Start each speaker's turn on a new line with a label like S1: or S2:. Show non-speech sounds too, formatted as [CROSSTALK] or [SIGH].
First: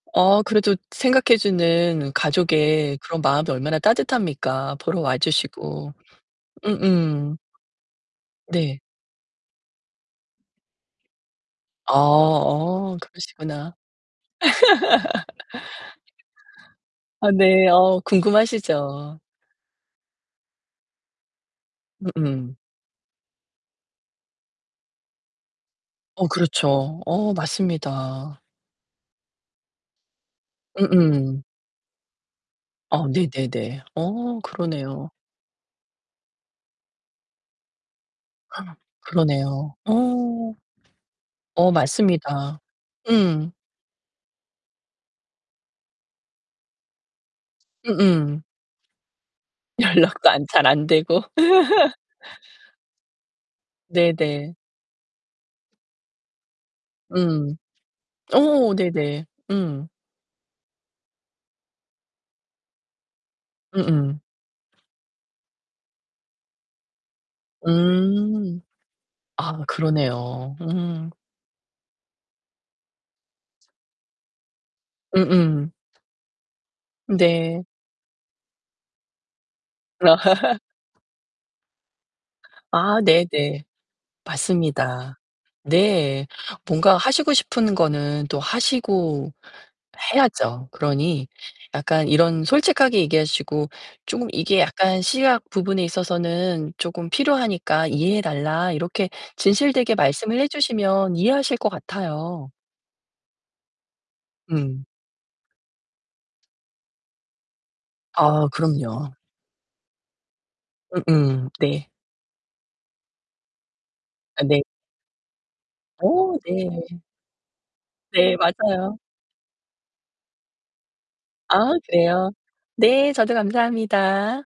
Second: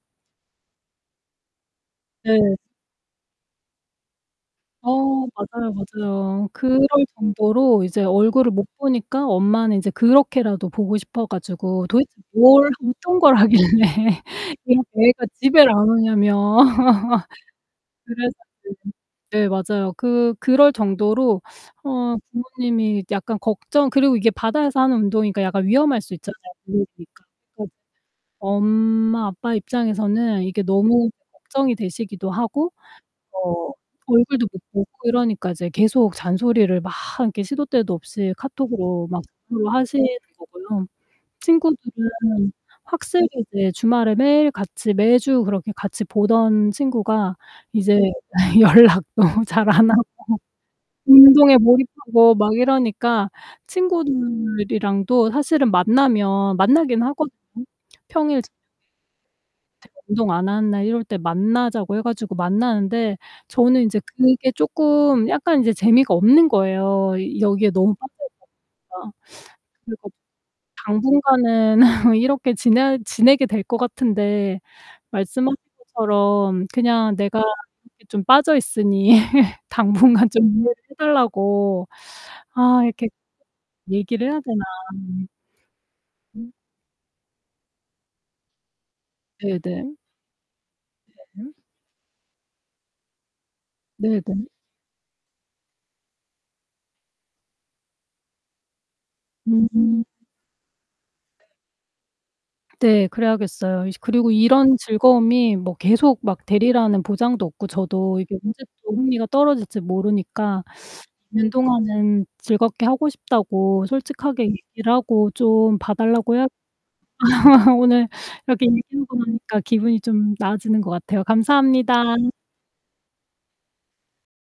S1: 어, 그래도 생각해 주는
S2: 네.
S1: 가족의 그런 마음이 얼마나 따뜻합니까? 보러 와
S2: 어, 맞아요,
S1: 주시고.
S2: 맞아요. 그럴
S1: 음음.
S2: 정도로 이제 얼굴을 못
S1: 네.
S2: 보니까 엄마는 이제 그렇게라도 보고 싶어 가지고
S1: 어,
S2: 도대체 뭘
S1: 어.
S2: 어떤 걸 하길래
S1: 그러시구나.
S2: [LAUGHS] 이렇게 애가 집을 안
S1: [LAUGHS]
S2: 오냐며.
S1: 아, 네.
S2: [LAUGHS]
S1: 어,
S2: 그래서
S1: 궁금하시죠.
S2: 네네. 네, 맞아요. 그 그럴 정도로 어
S1: 음음.
S2: 부모님이 약간 걱정 그리고 이게 바다에서 하는 운동이니까 약간 위험할 수
S1: 어,
S2: 있잖아요,
S1: 그렇죠.
S2: 물놀이니까.
S1: 어,
S2: [UNINTELLIGIBLE]
S1: 맞습니다.
S2: 엄마 아빠 입장에서는 이게 너무
S1: 음음.
S2: 걱정이 되시기도 하고
S1: 아,
S2: 어
S1: 네네네. 어,
S2: 얼굴도 못 보고
S1: 그러네요.
S2: 이러니까 이제 계속 잔소리를 막 이렇게 시도 때도 없이
S1: [GASPS]
S2: 카톡으로 막
S1: 그러네요.
S2: [UNINTELLIGIBLE] 하시는
S1: 어.
S2: 거고요.
S1: 어,
S2: 친구들은
S1: 맞습니다.
S2: 확실히
S1: 음.
S2: 이제 주말에 매일 같이 매주 그렇게 같이 보던 친구가 이제
S1: 음음.
S2: 연락도 잘 안 하고
S1: 연락도 안 잘 안 되고.
S2: 운동에
S1: [LAUGHS]
S2: 몰입하고 막 이러니까
S1: 네 네.
S2: 친구들이랑도 사실은 만나면 만나긴 하거든요.
S1: 음. 어
S2: 평일 저녁에. 제가
S1: 어. 네네. 음.
S2: 운동 안 하는 날 이럴 때 만나자고 해 가지고 만나는데 저는 이제
S1: 음음.
S2: 그게 쪼끔 약간 이제 재미가 없는 거예요. 이 여기에 너무 빠져있다
S1: 음.
S2: 보니까.
S1: 아,
S2: 그래서
S1: 그러네요. 음.
S2: 당분간은 [LAUGHS] 이렇게 지내야 지내게 될 것 같은데
S1: 음
S2: 말씀하신
S1: 음.
S2: 것처럼 그냥 내가
S1: 네.
S2: 이렇게 좀 빠져있으니 당분간 좀 이해를 좀
S1: [LAUGHS]
S2: 해달라고 아
S1: 아,
S2: 이렇게
S1: 네네.
S2: 얘기를 해야 되나.
S1: 맞습니다. 네.
S2: 음.
S1: 뭔가 하시고 싶은 거는 또 하시고
S2: 네 네.
S1: 해야죠. 그러니
S2: 네.
S1: 약간 이런 솔직하게 얘기하시고
S2: 네
S1: "쪼금
S2: 네.
S1: 이게 약간 시약 부분에 있어서는 쪼금 필요하니까 이해해 달라." 이렇게 진실되게
S2: 음.
S1: 말씀을 해 주시면 이해하실 것 같아요.
S2: 네, 그래야겠어요. 이제 그리고 이런
S1: 음.
S2: 즐거움이 뭐 계속 막 되리라는 보장도 없고 저도 이게
S1: 아,
S2: 언제 또
S1: 그럼요.
S2: 흥미가 떨어질지 모르니까
S1: 음음.
S2: [UNINTELLIGIBLE]
S1: 네.
S2: 동안은 즐겁게 하고 싶다고
S1: 아
S2: 솔직하게
S1: 네.
S2: 얘기를 하고 좀
S1: 어,
S2: 봐달라고 해야
S1: 네.
S2: [LAUGHS] 오늘
S1: 네,
S2: 이렇게
S1: 맞아요.
S2: 얘기하고 나니까 기분이 좀 나아지는 것 같아요.
S1: 아,
S2: 감사합니다.
S1: 그래요? 네, 저도 감사합니다.